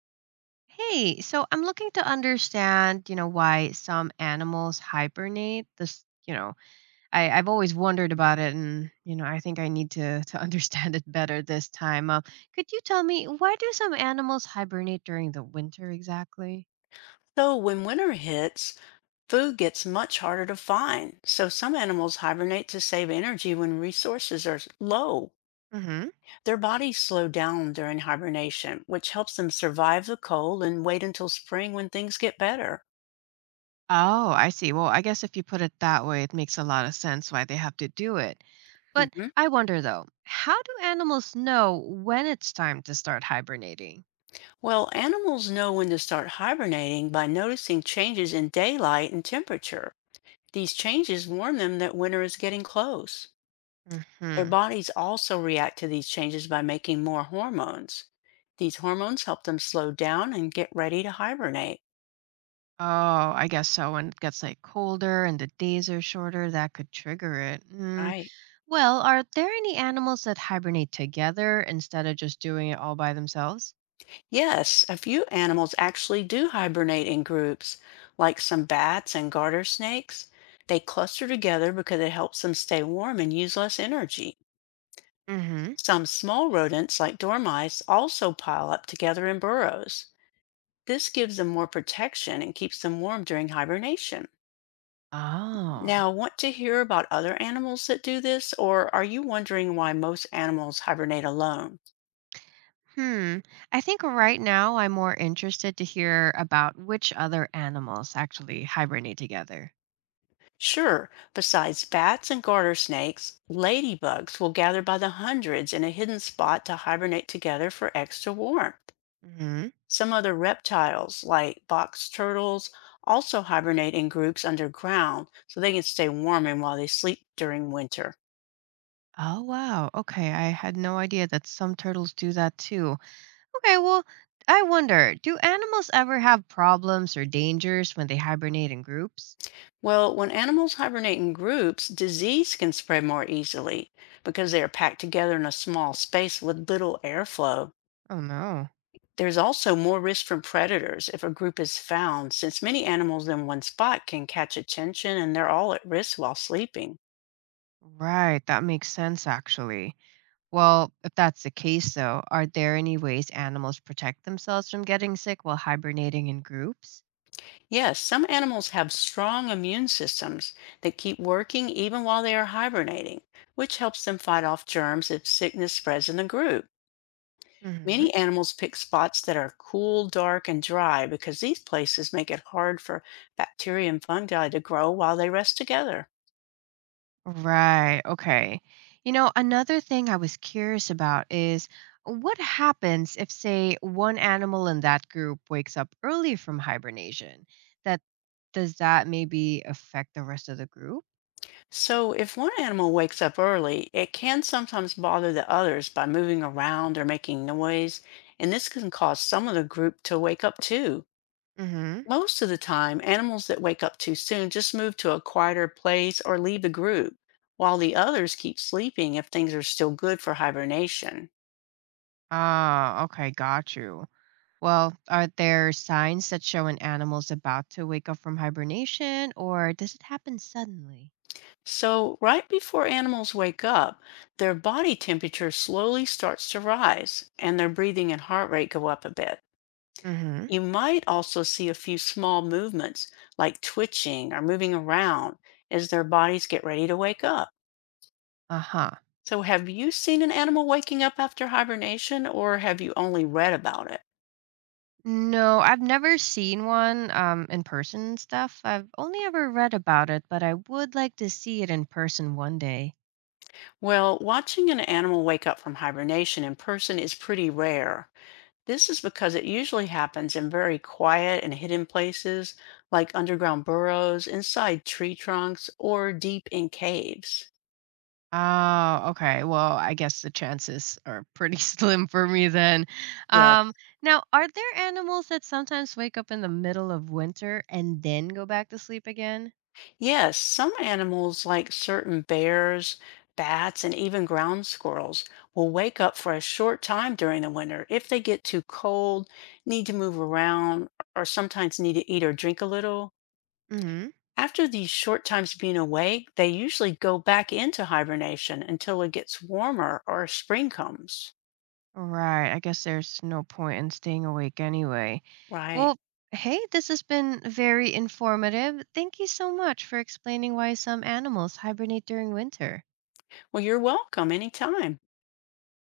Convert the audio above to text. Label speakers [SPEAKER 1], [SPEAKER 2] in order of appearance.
[SPEAKER 1] Hey, So I'm looking to understand, you know, why some animals hibernate. This, you know, I, I've always wondered about it, and I think I need to understand it better this time. Could you tell me why do some animals hibernate during the winter exactly?
[SPEAKER 2] So, when winter hits, food gets much harder to find. So, some animals hibernate to save energy when resources are low.
[SPEAKER 1] Hmm.
[SPEAKER 2] Their bodies slow down during hibernation, which helps them survive the cold and wait until spring when things get better.
[SPEAKER 1] Oh, I see. Well, I guess if you put it that way, it makes a lot of sense why they have to do it. But
[SPEAKER 2] Mhm.
[SPEAKER 1] I wonder though, how do animals know when it's time to start hibernating?
[SPEAKER 2] Well, animals know when to start hibernating by noticing changes in daylight and temperature. These changes warn them that winter is getting close. Their
[SPEAKER 1] Mm-hmm.
[SPEAKER 2] bodies also react to these changes by making more hormones. These hormones help them slow down and get ready to hibernate.
[SPEAKER 1] Oh, I guess so. When it gets like colder and the days are shorter, that could trigger it. Mm.
[SPEAKER 2] Right.
[SPEAKER 1] Well, are there any animals that hibernate together instead of just doing it all by themselves?
[SPEAKER 2] Yes, a few animals actually do hibernate in groups, like some bats and garter snakes. They cluster together because it helps them stay warm and use less energy.
[SPEAKER 1] Mm-hmm.
[SPEAKER 2] Some small rodents, like dormice, also pile up together in burrows. This gives them more protection and keeps them warm during hibernation.
[SPEAKER 1] Oh,
[SPEAKER 2] Now, want to hear about other animals that do this, or are you wondering why most animals hibernate alone?
[SPEAKER 1] hmm. I think right now I'm more interested to hear about which other animals actually hibernate together.
[SPEAKER 2] Sure, besides bats and garter snakes, ladybugs will gather by the hundreds in a hidden spot to hibernate together for extra warmth.
[SPEAKER 1] Mm-hmm.
[SPEAKER 2] Some other reptiles, like box turtles, also hibernate in groups underground so they can stay warm and while they sleep during winter.
[SPEAKER 1] Oh, wow. Okay. I had no idea that some turtles do that too. Okay, well, I wonder, do animals ever have problems or dangers when they hibernate in groups?
[SPEAKER 2] Well, when animals hibernate in groups, disease can spread more easily because they are packed together in a small space with little airflow.
[SPEAKER 1] Oh no.
[SPEAKER 2] There's also more risk from predators if a group is found, since many animals in one spot can catch attention and they're all at risk while sleeping.
[SPEAKER 1] Right, that makes sense actually. Well, if that's the case though, are there any ways animals protect themselves from getting sick while hibernating in groups?
[SPEAKER 2] Yes, some animals have strong immune systems that keep working even while they are hibernating, which helps them fight off germs if sickness spreads in the group.
[SPEAKER 1] Mhm.
[SPEAKER 2] Many animals pick spots that are cool, dark, and dry because these places make it hard for bacteria and fungi to grow while they rest together.
[SPEAKER 1] Right, okay. You know, another thing I was curious about is what happens if say one animal in that group wakes up early from hibernation? That Does that maybe affect the rest of the group?
[SPEAKER 2] So, if one animal wakes up early, it can sometimes bother the others by moving around or making noise, and this can cause some of the group to wake up too.
[SPEAKER 1] Hmm.
[SPEAKER 2] Most of the time, animals that wake up too soon just move to a quieter place or leave the group, while the others keep sleeping if things are still good for hibernation.
[SPEAKER 1] Ah, okay, got you. Well, are there signs that show an animal's about to wake up from hibernation, or does it happen suddenly?
[SPEAKER 2] So, right before animals wake up, their body temperature slowly starts to rise and their breathing and heart rate go up a bit.
[SPEAKER 1] Hmm.
[SPEAKER 2] You might also see a few small movements like twitching or moving around as their bodies get ready to wake up.
[SPEAKER 1] Uh huh.
[SPEAKER 2] So, have you seen an animal waking up after hibernation or have you only read about it?
[SPEAKER 1] No, I've never seen one in person and stuff. I've only ever read about it, but I would like to see it in person one day.
[SPEAKER 2] Well, watching an animal wake up from hibernation in person is pretty rare. This is because it usually happens in very quiet and hidden places like underground burrows, inside tree trunks, or deep in caves.
[SPEAKER 1] Oh, okay. Well, I guess the chances are pretty slim for me then.
[SPEAKER 2] Yes.
[SPEAKER 1] Um, Now, are there animals that sometimes wake up in the middle of winter and then go back to sleep again?
[SPEAKER 2] Yes, some animals like certain bears, bats, and even ground squirrels will wake up for a short time during the winter if they get too cold, need to move around, or sometimes need to eat or drink a little.
[SPEAKER 1] Hmm.
[SPEAKER 2] After these short times being awake, they usually go back into hibernation until it gets warmer or spring comes.
[SPEAKER 1] Right. I guess there's no point in staying awake anyway.
[SPEAKER 2] Right.
[SPEAKER 1] Well, hey, this has been very informative. Thank you so much for explaining why some animals hibernate during winter.
[SPEAKER 2] Well, you're welcome anytime.